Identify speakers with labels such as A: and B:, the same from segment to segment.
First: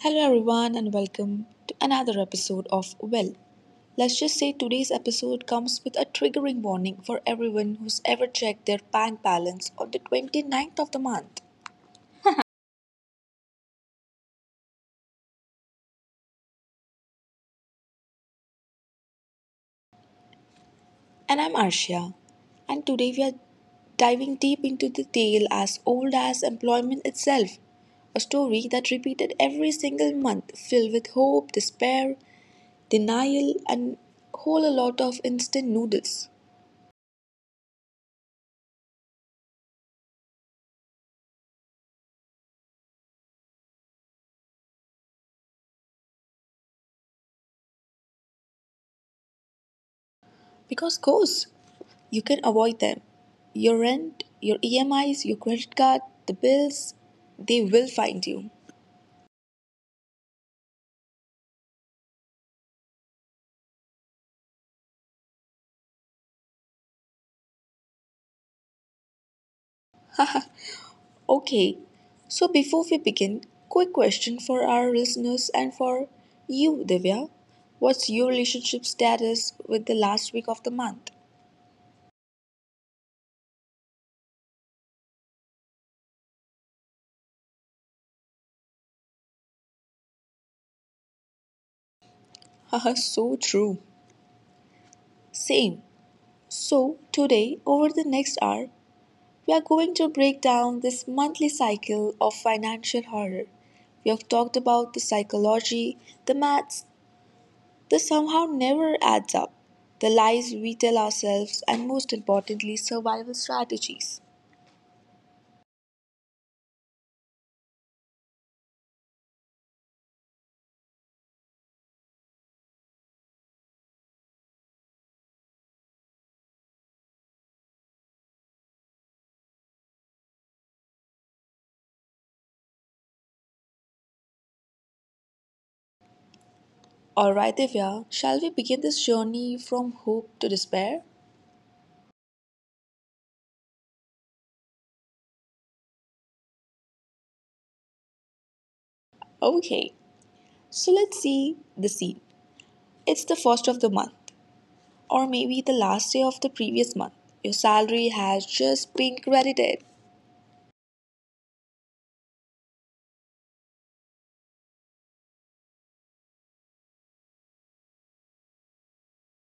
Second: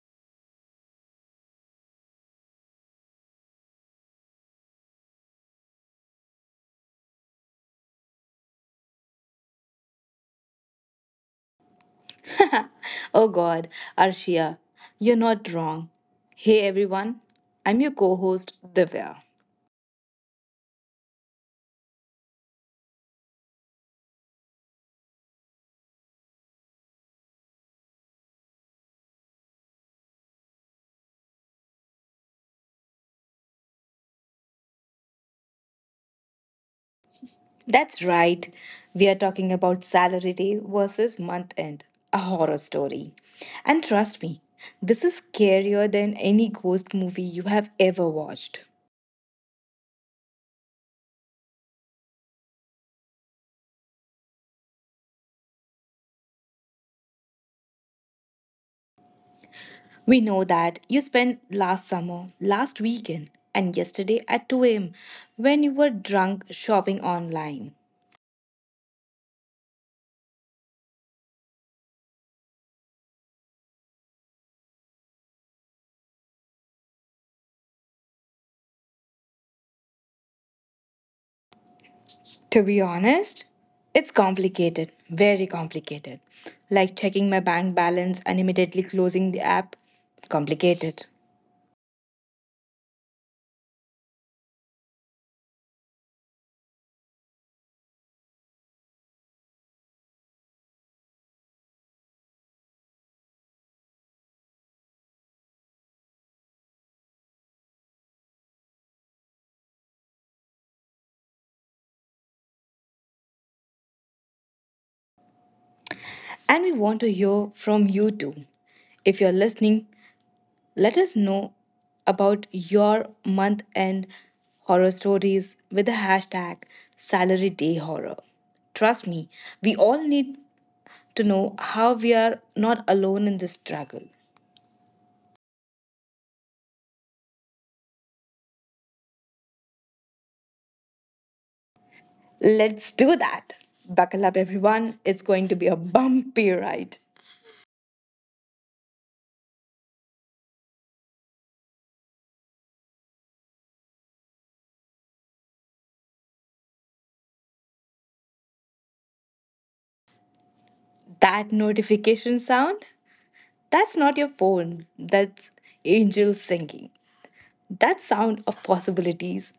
A: Hello, everyone, and welcome to another episode of Well. Let's just say today's episode comes with a triggering warning for everyone who's ever checked their bank balance on the twenty-ninth of the month.
B: Oh God, Arshia, you're not wrong. Hey everyone, I'm your co host, Divya.
A: And I'm Arshia, and today we are diving deep into the tale as old as employment itself, a story that repeated every single month, filled with hope, despair, denial, and whole a lot of instant noodles.
B: That's right, we are talking about salary day versus month end, a horror story. And trust me, this is scarier than any ghost movie you have ever watched.
A: Because course, you can avoid them. Your rent, your EMIs, your credit card, the bills, they will find you.
B: We know that you spent last summer, last weekend, and yesterday at 2 am when you were drunk shopping online.
A: Okay, so before we begin, quick question for our listeners and for you, Divya. What's your relationship status with the last week of the month?
B: To be honest, it's complicated, very complicated. Like checking my bank balance and immediately closing the app, complicated.
A: Haha, so true. Same. So, today, over the next hour, we are going to break down this monthly cycle of financial horror. We have talked about the psychology, the maths, this somehow never adds up. The lies we tell ourselves and most importantly, survival strategies.
B: And we want to hear from you too. If you're listening, let us know about your month end horror stories with the hashtag salary day horror. Trust me, we all need to know how we are not alone in this struggle.
A: Alright, Divya, shall we begin this journey from hope to despair?
B: Let's do that. Buckle up, everyone. It's going to be a bumpy ride.
A: Okay, so let's see the scene. It's the first of the month, or maybe the last day of the previous month. Your salary has just been credited.
B: That notification sound, that's not your phone. That's angels singing. That sound of possibilities,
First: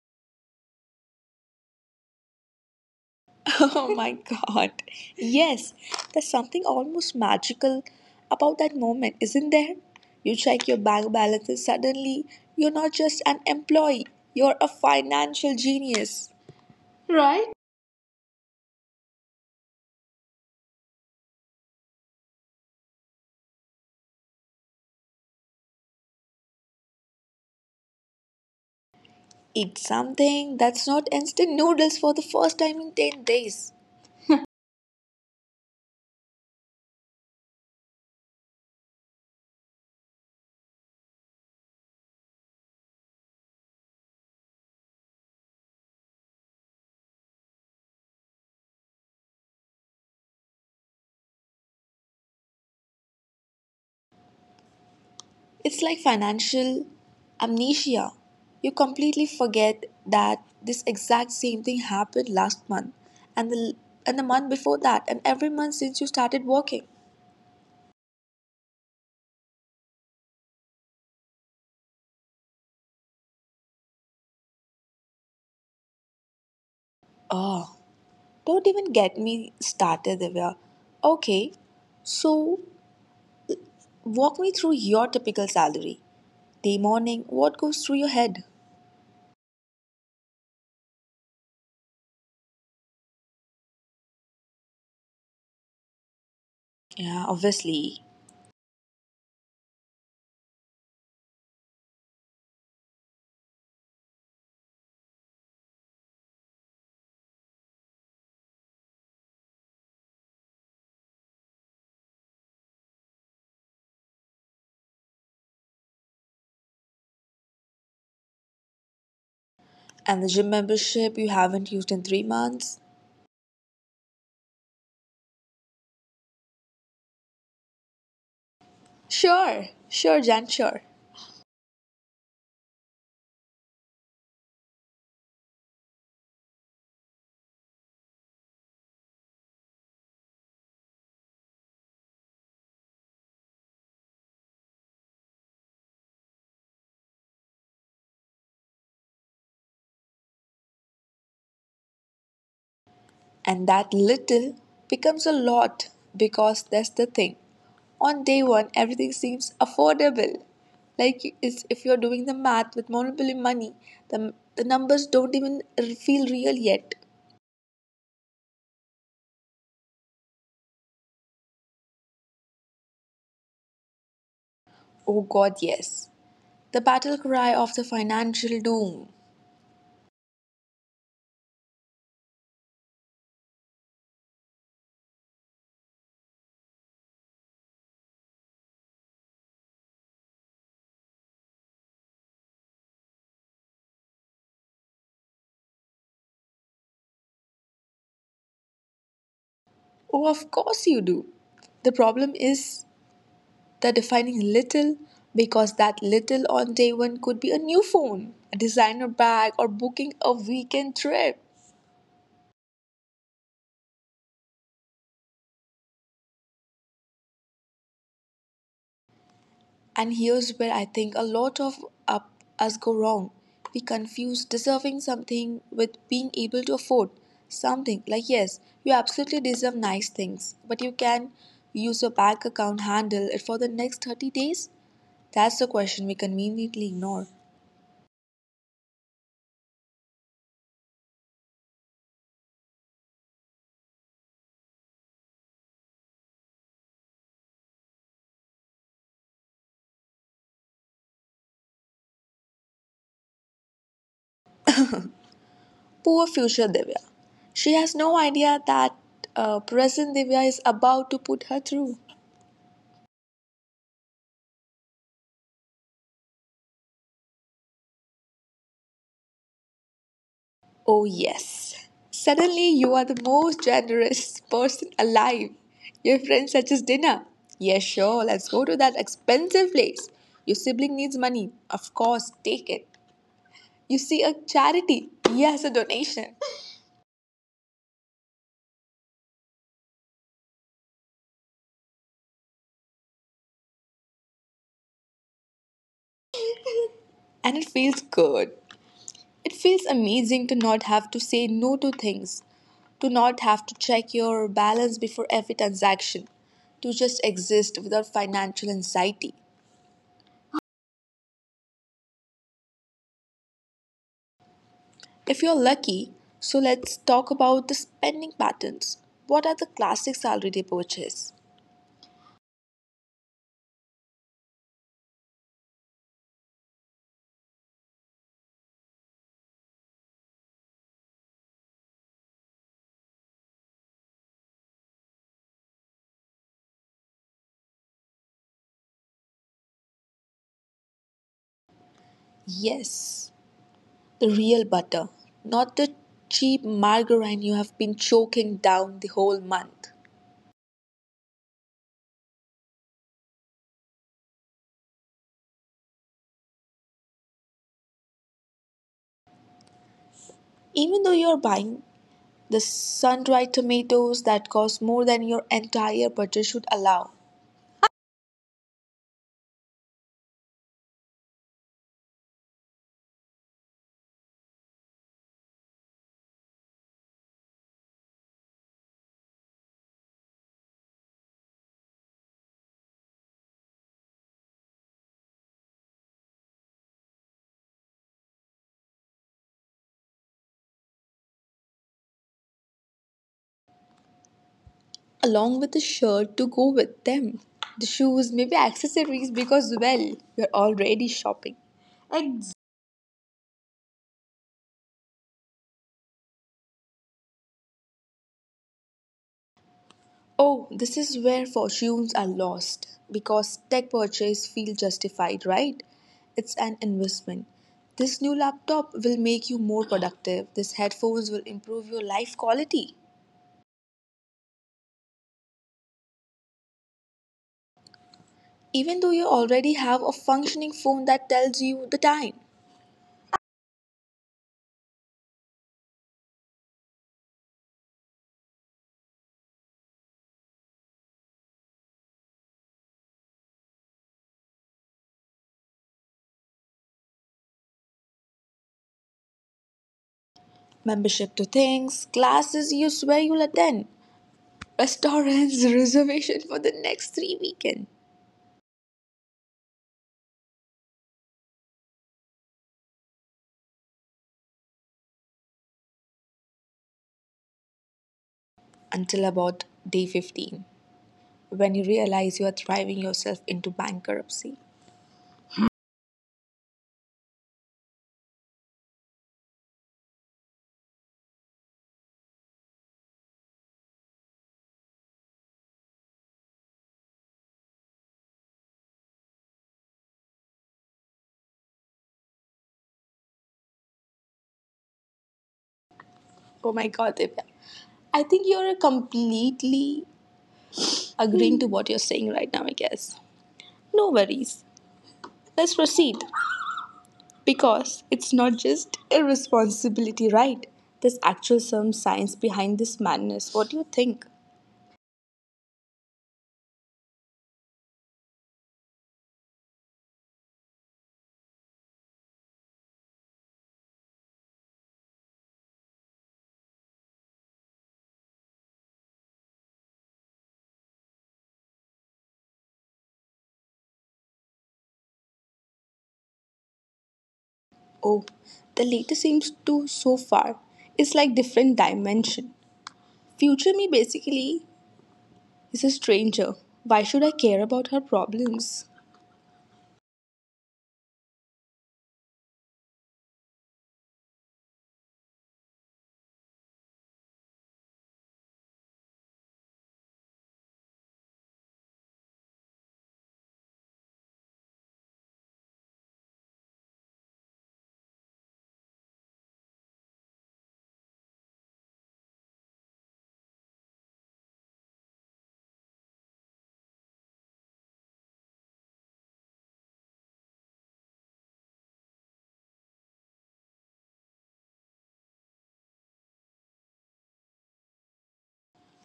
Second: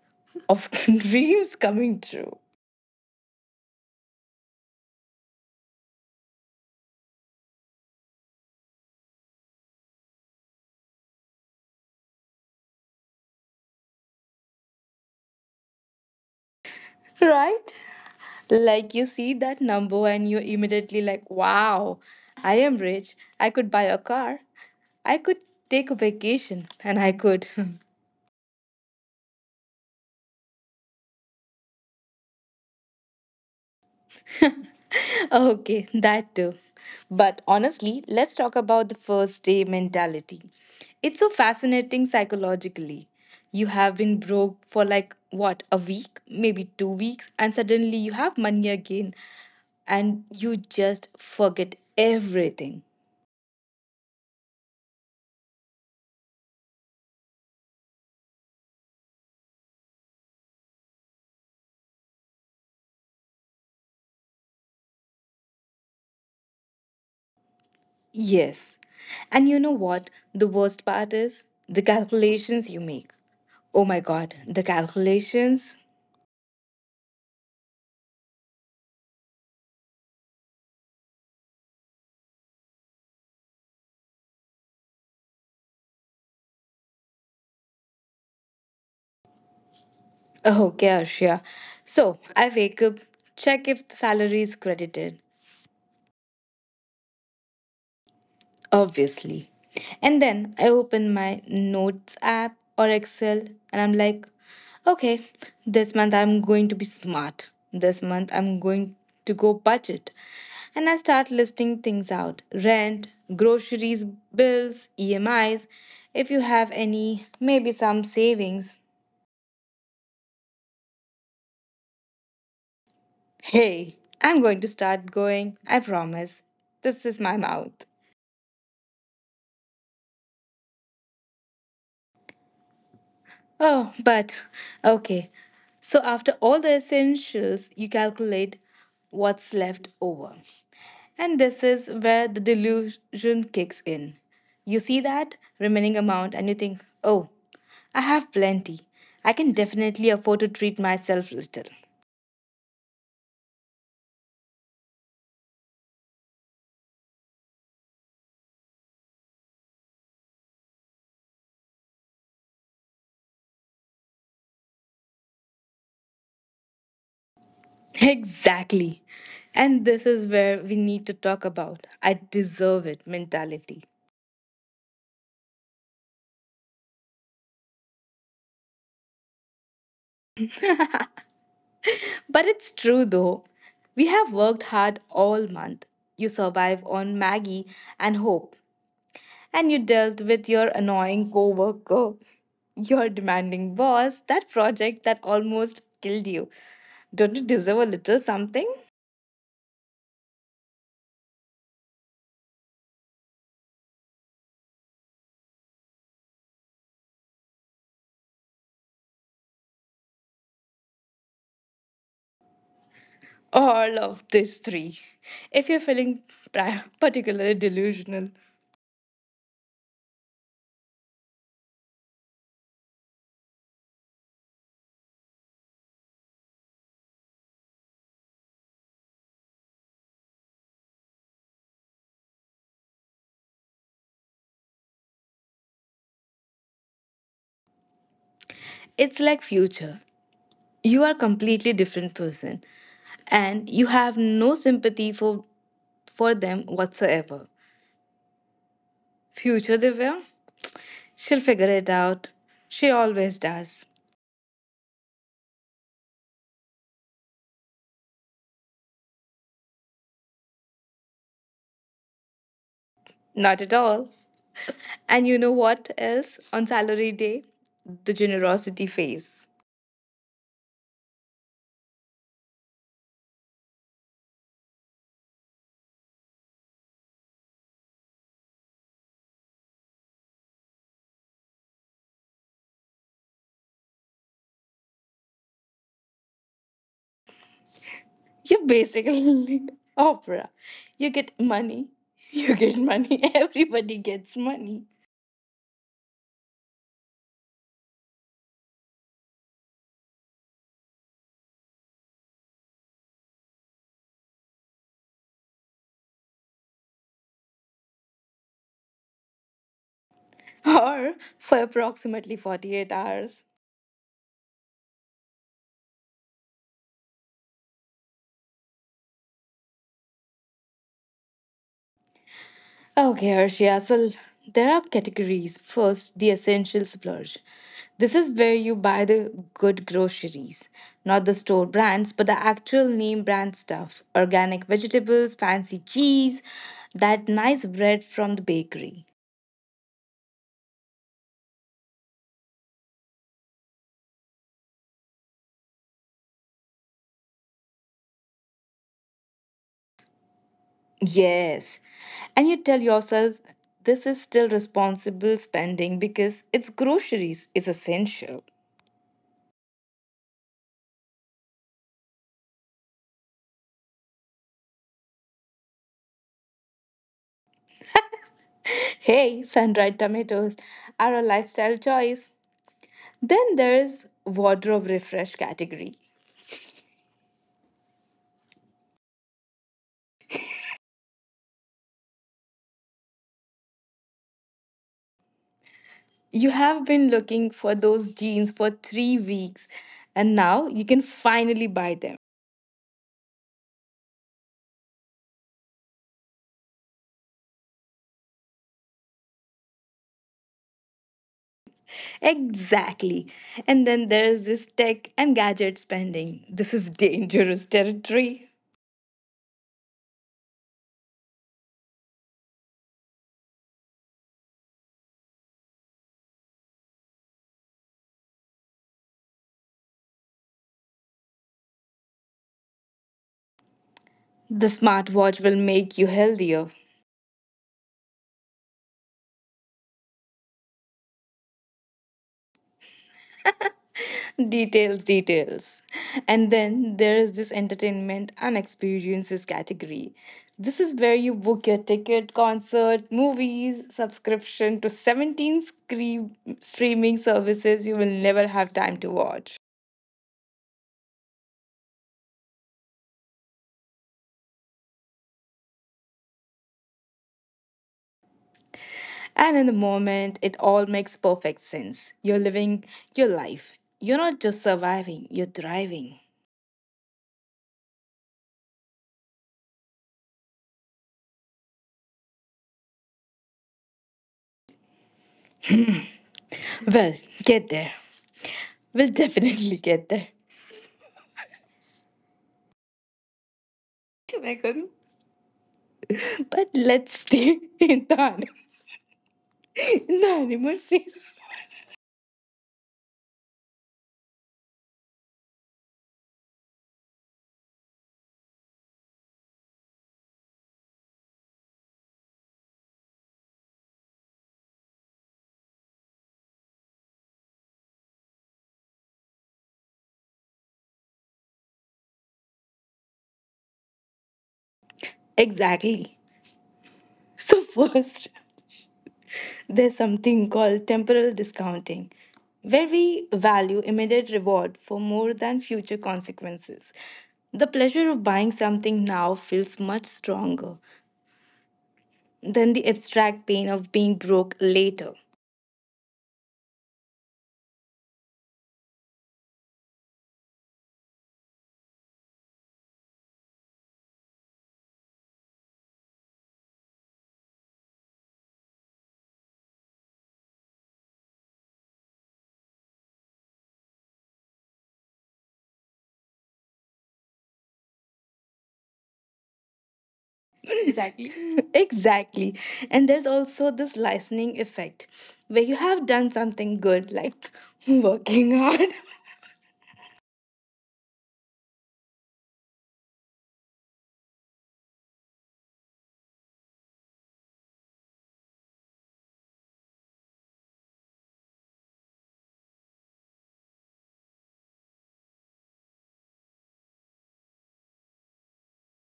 B: of dreams coming true,
A: Oh my god. Yes, there's something almost magical about that moment, isn't there? You check your bank balance and suddenly you're not just an employee, you're a financial genius.
B: right? Like you see that number and you're immediately like, wow, I am rich. I could buy a car. I could take a vacation and I could.
A: Eat something that's not instant noodles for the first time in 10 days.
B: Okay, that too. But honestly, let's talk about the first day mentality. It's so fascinating psychologically. You have been broke for like what, a week, maybe 2 weeks, and suddenly you have money again and you just forget everything.
A: It's like financial amnesia. You completely forget that this exact same thing happened last month and the and the month before that and every month since you started working.
B: Yes. And you know what? The worst part is the calculations you make. Oh my god, the calculations.
A: Oh, don't even get me started, Divya. Okay, so walk me through your typical salary. Day morning, what goes through your head?
B: Okay, Ashia. So I wake up, check if the salary is credited,
A: Yeah, obviously.
B: obviously. And then I open my notes app or Excel and I'm like, okay, this month I'm going to be smart. This month I'm going to go budget. And I start listing things out rent, groceries, bills, EMIs. If you have any, maybe some savings.
A: And the gym membership you haven't used in 3 months?
B: Hey, I'm going to start going, I promise. This is my mouth.
A: Sure, sure, Jan, sure.
B: Oh, but okay. So, after all the essentials, you calculate what's left over. And this is where the delusion kicks in. You see that remaining amount and you think, oh, I have plenty. I can definitely afford to treat myself little.
A: And that little becomes a lot because that's the thing. On day one, everything seems affordable. Like it's, if you're doing the math with Monopoly money, the numbers don't even feel real yet.
B: Exactly. And this is where we need to talk about I deserve it mentality.
A: Oh God, yes. The battle cry of the financial doom.
B: But it's true though. We have worked hard all month. You survive on Maggie and hope. And you dealt with your annoying coworker, your demanding boss, that project that almost killed you. Don't you deserve a little something?
A: Oh, of course you do. The problem is the defining little, because that little on day one could be a new phone, a designer bag, or booking a weekend trip.
B: All of these three. If you're feeling particularly delusional,
A: And here's where I think a lot of up us go wrong. We confuse deserving something with being able to afford something. Like, yes, you absolutely deserve nice things, but you can use your bank account handle it for the next 30 days. That's the question we conveniently ignore.
B: it's like future. You are completely different person and you have no sympathy for them whatsoever. Future Divya? She'll figure it out. She always does.
A: Poor future Divya. She has no idea that present Divya is about to put her through.
B: Not at all. And you know what else? On salary day, the generosity phase.
A: Oh, yes. Suddenly, you are the most generous person alive. Your friend suggests dinner. Yes, sure, let's go to that expensive place. Your sibling needs money. Of course, take it. You see a charity. Yes, a donation.
B: You're basically opera. You get money. You get money. Everybody gets money.
A: And it feels good. It feels amazing to not have to say no to things, to not have to check your balance before every transaction, to just exist without financial anxiety.
B: Or for approximately 48 hours.
A: If you're lucky, so let's talk about the spending patterns. What are the classic salary day purchases?
B: Okay, Harshia. So there are categories. First, the essential splurge. This is where you buy the good groceries, not the store brands, but the actual name brand stuff organic vegetables, fancy cheese, that nice bread from the bakery.
A: Yes, the real butter, not the cheap margarine you have been choking down the whole month.
B: Yes. And you tell yourself this is still responsible spending because it's groceries, it's essential.
A: Even though you're buying the sun-dried tomatoes that cost more than your entire budget should allow,
B: Hey, sun dried tomatoes are a lifestyle choice. Then there's wardrobe refresh category. You have been looking for those jeans for 3 weeks and now you can finally buy them.
A: along with the shirt to go with them. The shoes, maybe accessories, because, well, you're already shopping.
B: Exactly. And then there's this tech and gadget spending. This is dangerous territory.
A: Oh, this is where fortunes are lost because tech purchase feel justified, right? It's an investment. This new laptop will make you more productive. These headphones will improve your life quality.
B: The smartwatch will make you healthier.
A: Even though you already have a functioning phone that tells you the time,
B: Details, details. And then there is this entertainment and experiences category. This is where you book your ticket, concert, movies, subscription to 17 screen streaming services you will never have time to watch.
A: membership to things, classes you swear you'll attend, restaurant's reservation for the next three weekends
B: And in the moment, it all makes perfect sense. You're living your life. You're not just surviving, you're thriving.
A: until about day 15 when you realize you are driving yourself into bankruptcy.
B: Well, get there. We'll definitely get there. Megan. But let's stay in Thane in the animal phase.
A: Oh my god, Divya. I think you're completely agreeing to what you're saying right now, I guess. No worries. Let's proceed because it's not just irresponsibility, right? There's actual some science behind this madness. What do you think?
B: Exactly. So, first, there's something called temporal discounting, where we value immediate reward for more than future consequences. The pleasure of buying something now feels much stronger than the abstract pain of being broke later.
A: Oh, the latest seems to so far is like different dimension. Future me basically is a stranger. Why should I care about her problems?
B: Exactly. exactly. And there's also this licensing effect where you have done something good, like working hard,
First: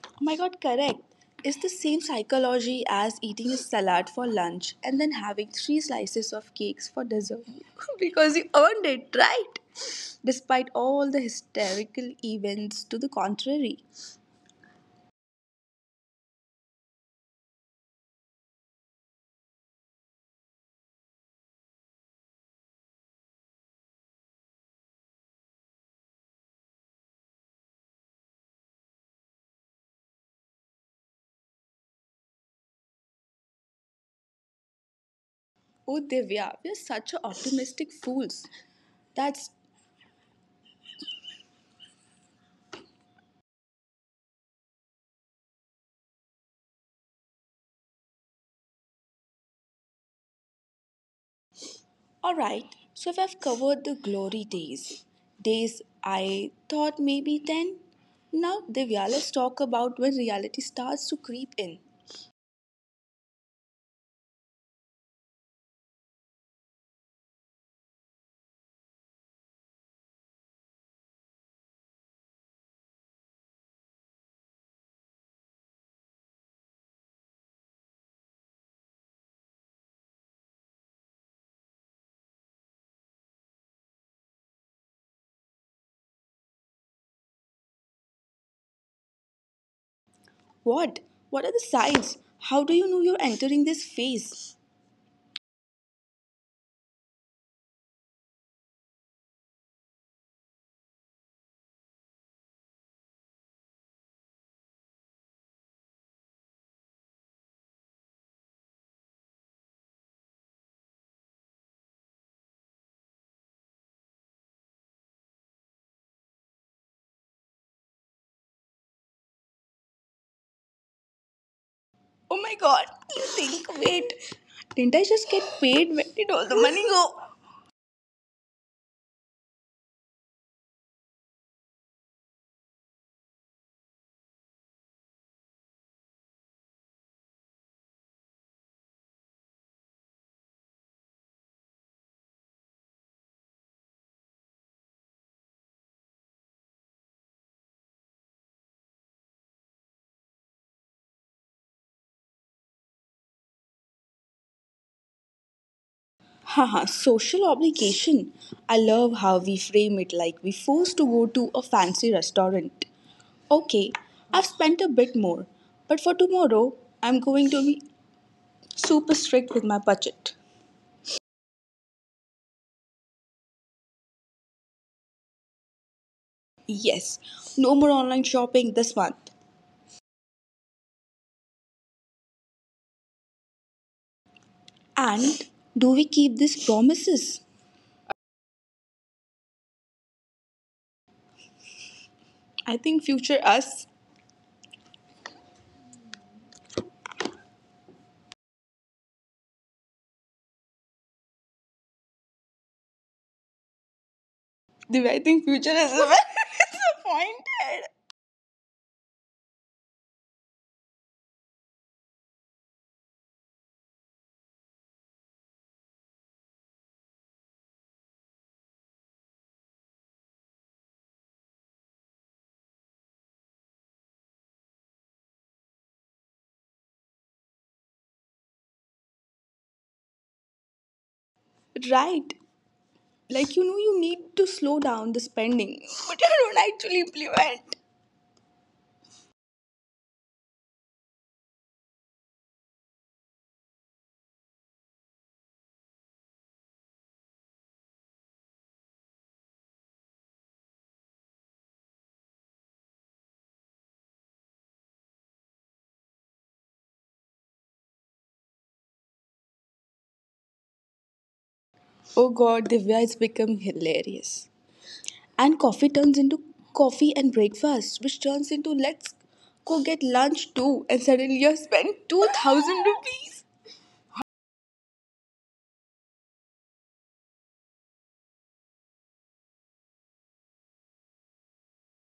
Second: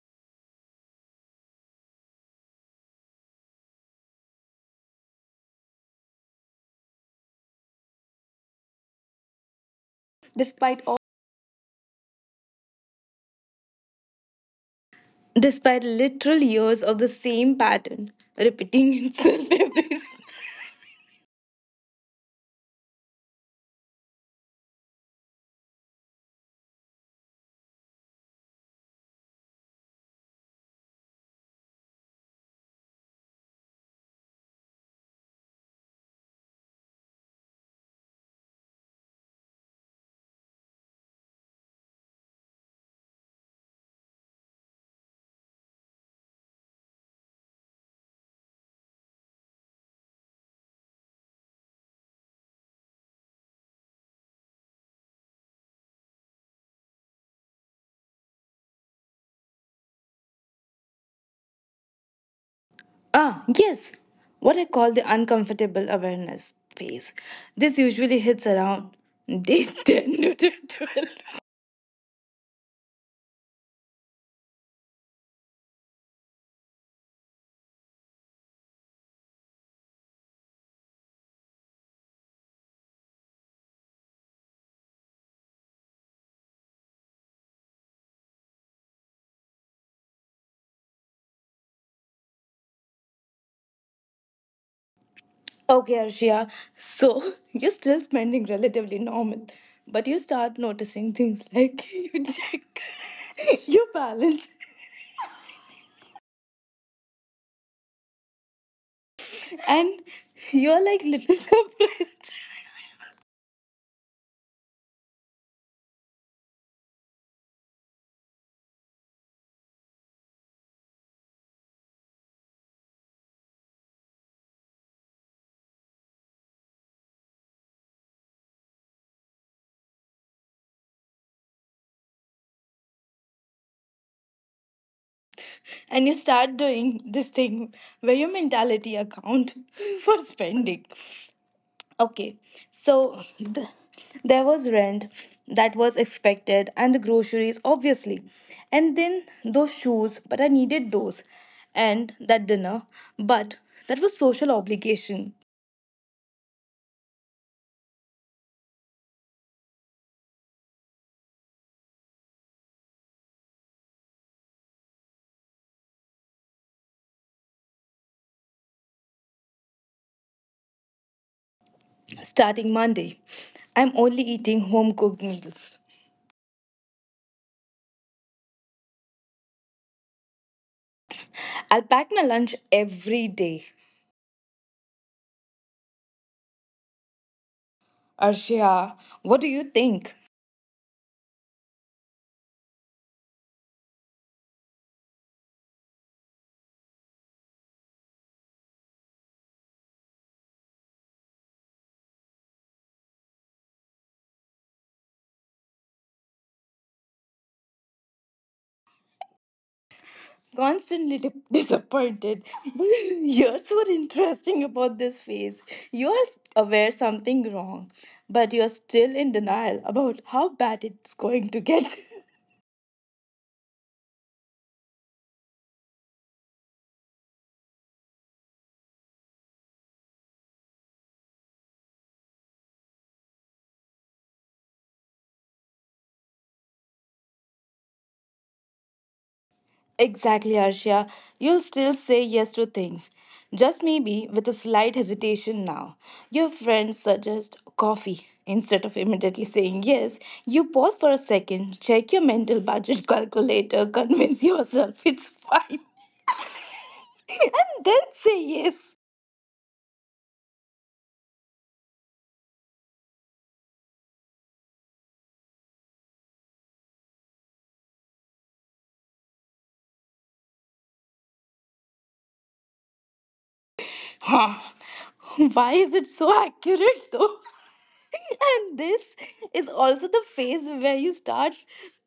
A: Oh my god, correct. It's the same psychology as eating a salad for lunch and then having three slices of cakes for dessert because you earned it, right? Despite
B: despite
A: all the hysterical events to the contrary.
B: literal years of the same pattern repeating itself every
A: Oh, Divya, we're such a optimistic fools. That's alright, so if I've covered the glory days, days I thought maybe then. Now, Divya, let's talk about when reality starts to creep in.
B: Ah, yes. What I call the uncomfortable awareness phase. This usually hits around day 10 to day 12.
A: What? What are the signs? How do you know you're entering this phase?
B: Okay, Arshia. So, you're still spending relatively normal, but you start noticing things like you check your balance and you're like little surprised.
A: Oh my god, you think, wait, didn't I just get paid? Where did all the money go?
B: And you start doing this thing where your mentality account for spending, okay, so there was rent, that was expected, and the groceries obviously, and then those shoes but I needed those, and that dinner, but that was social obligation.
A: Haha, social obligation. I love how we frame it like we forced to go to a fancy restaurant. Okay, I've spent a bit more, but for tomorrow, I'm going to be super strict with my budget.
B: Starting Monday, I'm only eating home cooked meals.
A: Yes, no more online shopping this month.
B: I'll pack my lunch every day.
A: And do we keep these promises?
B: Arshia, what do you think?
A: I think future us, Divya, I think future us is very disappointed.
B: Constantly disappointed. But here's what interesting about this phase. You're aware something wrong, but you're still in denial about how bad it's going to get.
A: Right, like you know, you need to slow down the spending, but you don't actually implement.
B: exactly, Arshia. You'll still say yes to things. Just maybe with a slight hesitation now. Your friends suggest coffee. Instead of immediately saying yes, you pause for a second, check your mental budget calculator, convince yourself it's fine, and then say yes.
A: Oh god, Divya has become hilarious. And coffee turns into coffee and breakfast, which turns into let's go get lunch too. And suddenly you have spent 2000 rupees.
B: Ha! Why is it so accurate though? And this is also the phase where you start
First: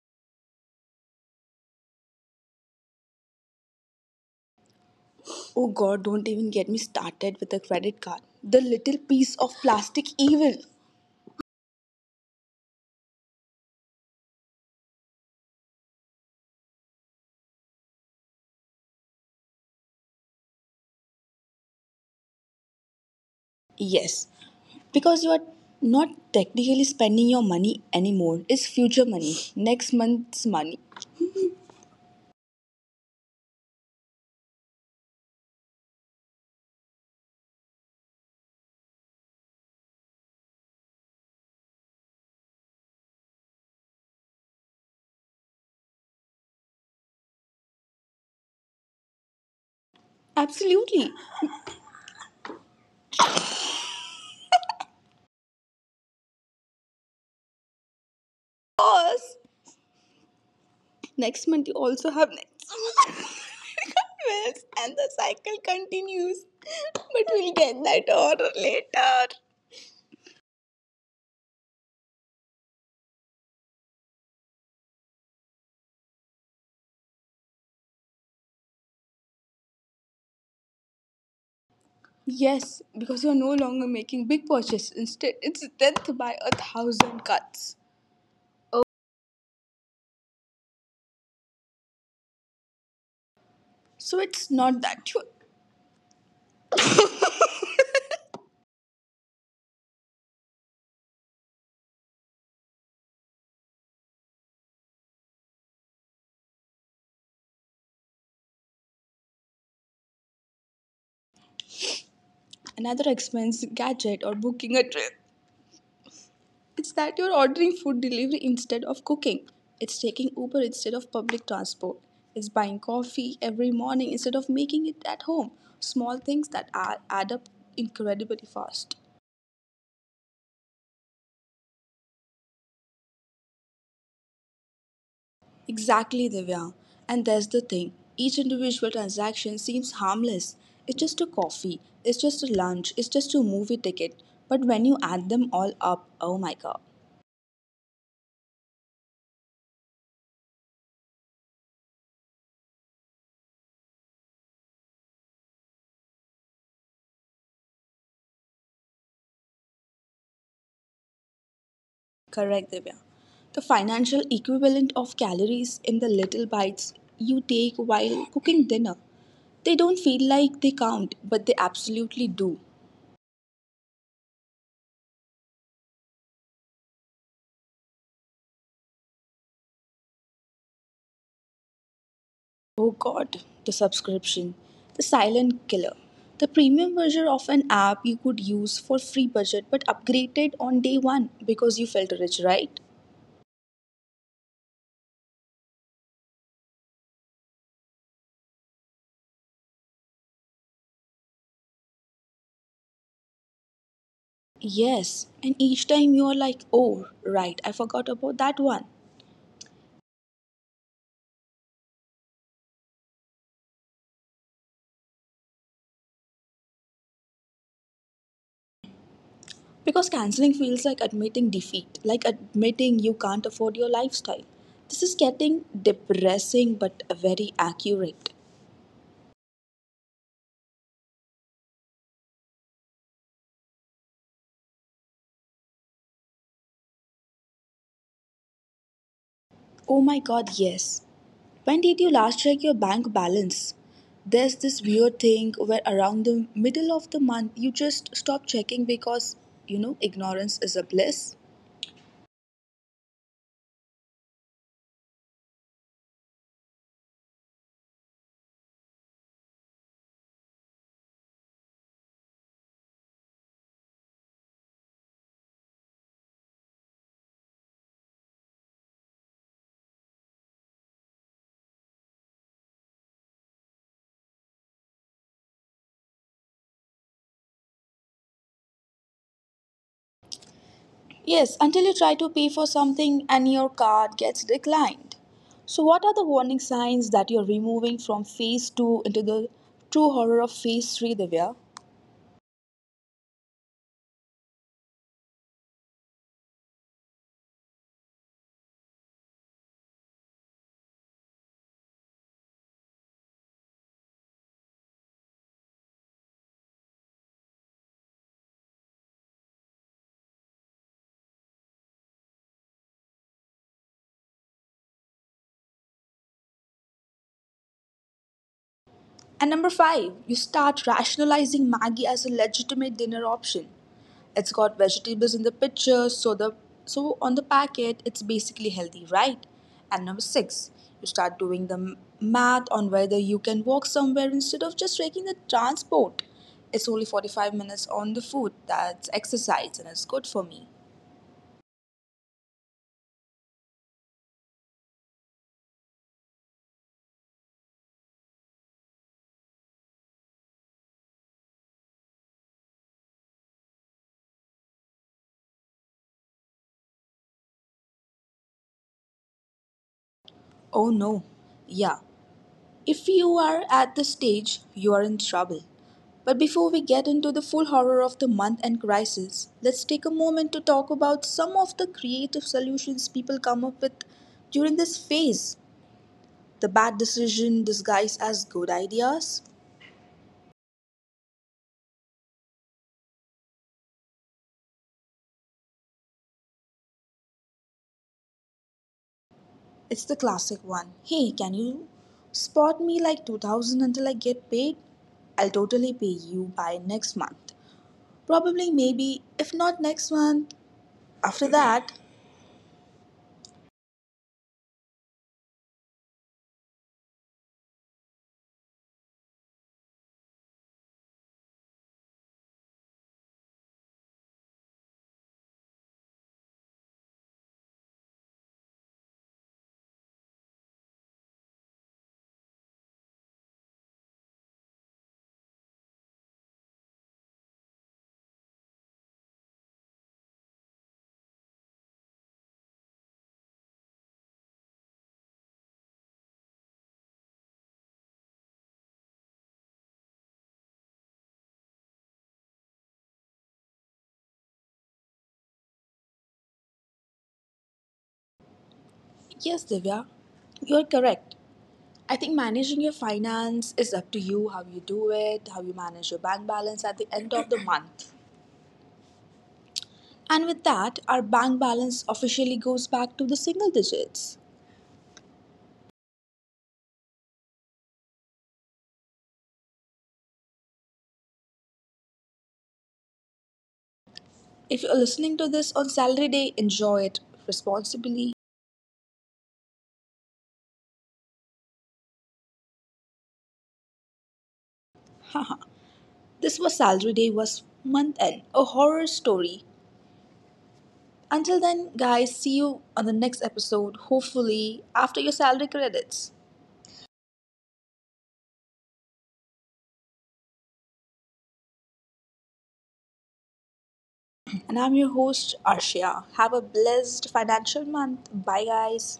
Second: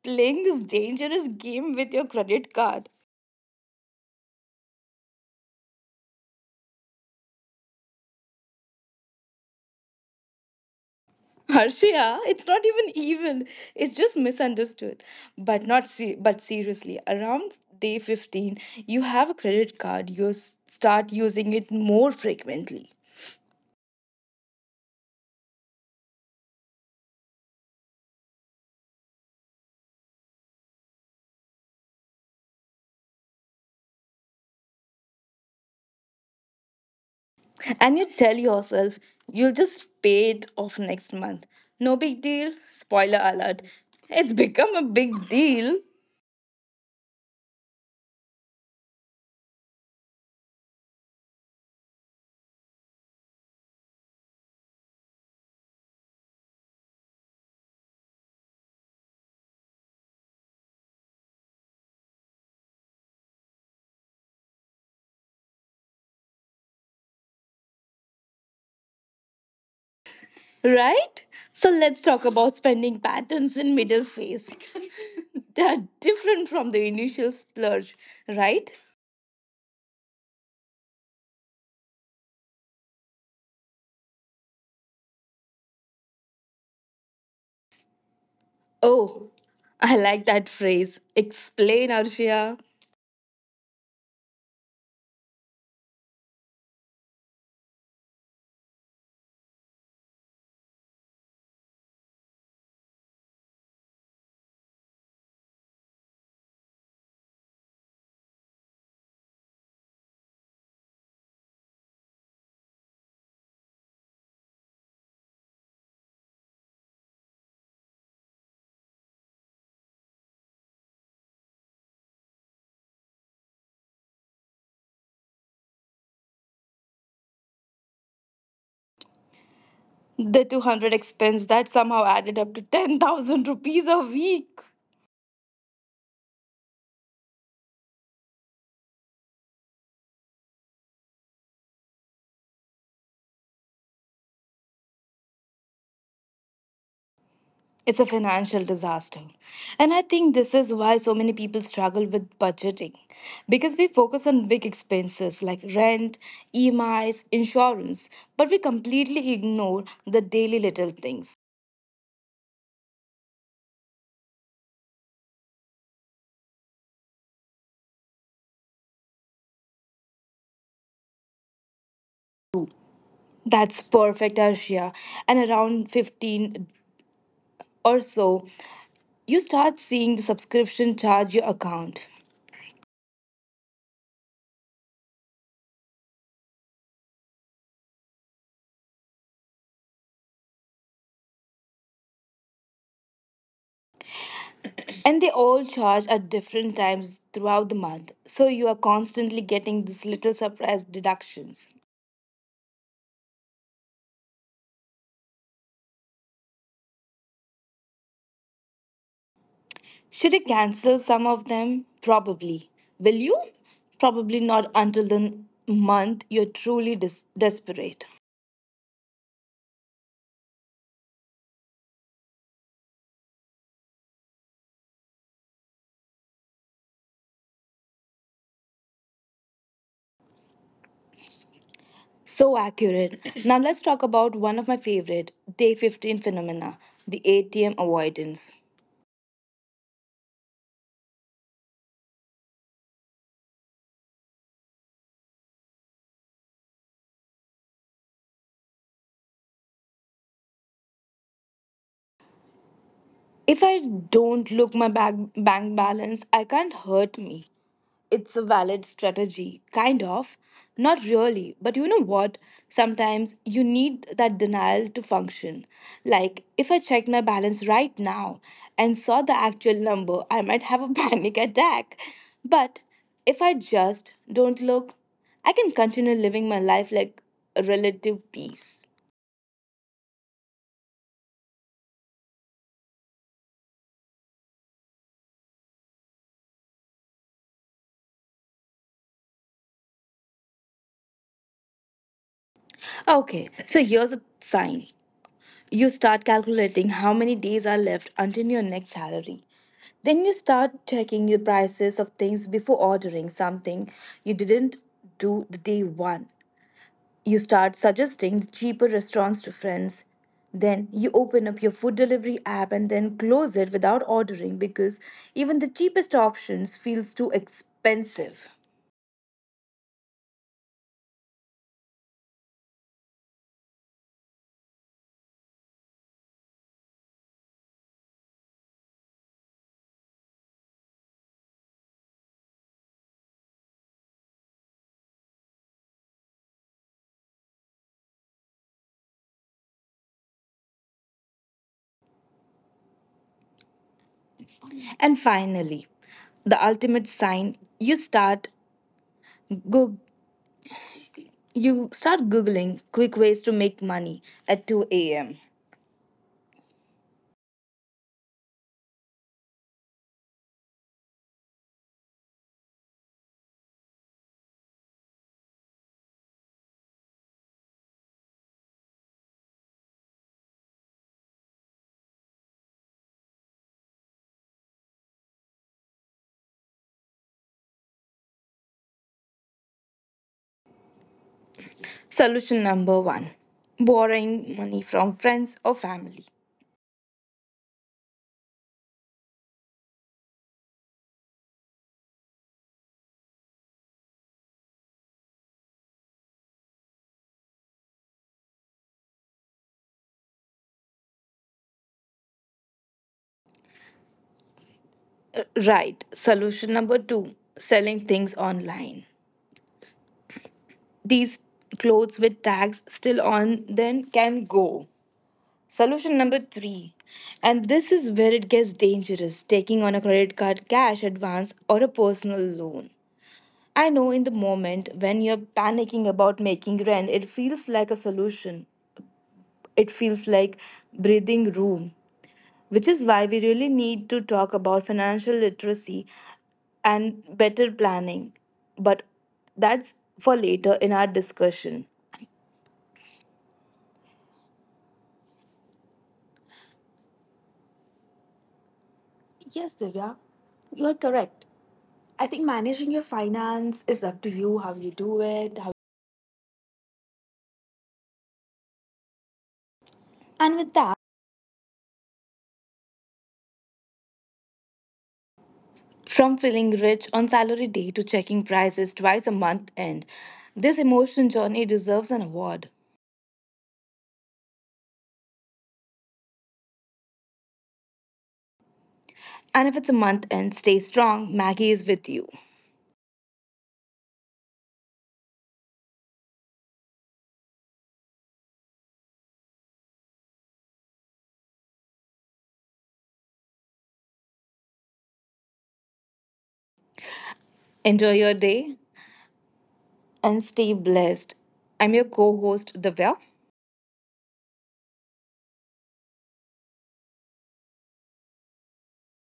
B: playing this dangerous game with your credit card.
A: Oh god, don't even get me started with the credit card. The little piece of plastic evil.
B: Harshia, it's not even evil. It's just misunderstood. But not se- but seriously, around day 15, you have a credit card. You start using it more frequently.
A: Yes, because you are not technically spending your money anymore. It's future money, next month's money.
B: And you tell yourself you'll just pay it off next month. No big deal. Spoiler alert. It's become a big deal,
A: Absolutely. Of course. Next month, you also have next month. And the cycle continues. But we'll get that order later.
B: right? So let's talk about spending patterns in middle phase. They are different from the initial splurge, right?
A: Yes, because you're no longer making big purchases. Instead, it's death by a thousand cuts. Oh,
B: Oh, I like that phrase. Explain, Arshia.
A: so it's not that you another expense, gadget, or booking a trip. It's that you're ordering food delivery instead of cooking. It's taking Uber instead of public transport. It's buying coffee every morning instead of making it at home. Small things that are, add up incredibly fast.
B: The 200 expense that somehow added up to 10,000 rupees a week.
A: Exactly, Divya. And that's the thing. Each individual transaction seems harmless. It's just a coffee, it's just a lunch, it's just a movie ticket. But when you add them all up, oh my god.
B: It's a financial disaster. And I think this is why so many people struggle with budgeting because we focus on big expenses like rent, EMIs, insurance, but we completely ignore the daily little things.
A: Correct, Divya. The financial equivalent of calories in the little bites you take while cooking dinner. They don't feel like they count, but they absolutely do.
B: That's perfect, Arshia. And around 15 or so, you start seeing the subscription charge your account.
A: Oh god, the subscription, the silent killer. The premium version of an app you could use for free budget but upgraded on day one because you felt rich, right?
B: And they all charge at different times throughout the month. So you are constantly getting these little surprise deductions.
A: Yes, and each time you are like, oh, right, I forgot about that one.
B: Should I cancel some of them? Probably. Will you? Probably not until the month you're truly desperate.
A: Because canceling feels like admitting defeat, like admitting you can't afford your lifestyle. This is getting depressing but very accurate.
B: So accurate. Now let's talk about one of my favorite day 15 phenomena, the ATM avoidance.
A: Oh my god, yes. When did you last check your bank balance? There's this weird thing where around the middle of the month you just stop checking because, you know, ignorance is a bliss.
B: If I don't look my bank balance, I can't hurt me. It's a valid strategy, kind of. Not really, but you know what? Sometimes you need that denial to function. Like, if I checked my balance right now and saw the actual number, I might have a panic attack. But if I just don't look, I can continue living my life like a relative peace.
A: Yes, until you try to pay for something and your card gets declined. So, what are the warning signs that you're removing from phase two into the true horror of phase three, Divya?
B: Okay, so here's a sign. You start calculating how many days are left until your next salary. Then you start checking the prices of things before ordering something you didn't do the day one. You start suggesting the cheaper restaurants to friends. Then you open up your food delivery app and then close it without ordering because even the cheapest options feels too expensive.
A: And number five, you start rationalizing Maggie as a legitimate dinner option. It's got vegetables in the picture, so the so on the packet it's basically healthy, right? And number six, you start doing the m- math on whether you can walk somewhere instead of just taking the transport. It's only 45 minutes on the food. That's exercise and it's good for me.
B: And finally, the ultimate sign you start go you start googling quick ways to make money at 2 a.m.
A: Oh no. Yeah, if you are at the stage, you are in trouble. But before we get into the full horror of the month and crisis, let's take a moment to talk about some of the creative solutions people come up with during this phase. The bad decision disguised as good ideas.
B: Solution number one borrowing money from friends or family.
A: It's the classic one. Hey, can you spot me like 2000 until I get paid? I'll totally pay you by next month. Probably, maybe, if not next month, after that.
B: Right. Solution number two selling things online. These clothes with tags still on then can go. Solution number three, and this is where it gets dangerous taking on a credit card cash advance or a personal loan. I know in the moment when you're panicking about making rent, it feels like a solution. It feels like breathing room, which is why we really need to talk about financial literacy and better planning. But that's for later in our discussion.
A: Yes,
B: Yes,
A: Divya,
B: Divya,
A: you're
B: you're
A: correct.
B: correct.
A: I
B: I
A: think
B: think
A: managing
B: managing
A: your
B: your
A: finance
B: finance
A: is
B: is
A: up
B: up
A: to
B: to
A: you
B: you,
A: how
B: how
A: you
B: you
A: do
B: do
A: it,
B: it.
A: how
B: How...
A: you manage your bank balance at the end of the month. And
B: And
A: with
B: with that,
A: that, our bank balance officially goes back to the single digits.
B: from feeling rich on salary day to checking prices twice a month end, this emotion journey deserves an award.
A: If you're listening to this on salary day, enjoy it responsibly.
B: And if it's a month end, stay strong. Maggie is with you.
A: Haha. This was salary day was month end, a horror story. Until then, guys, see you on the next episode, hopefully after your salary credits.
B: Enjoy your day and stay blessed. I'm your co host, Divya,
A: And I'm your host, Arshia. Have a blessed financial month. Bye, guys.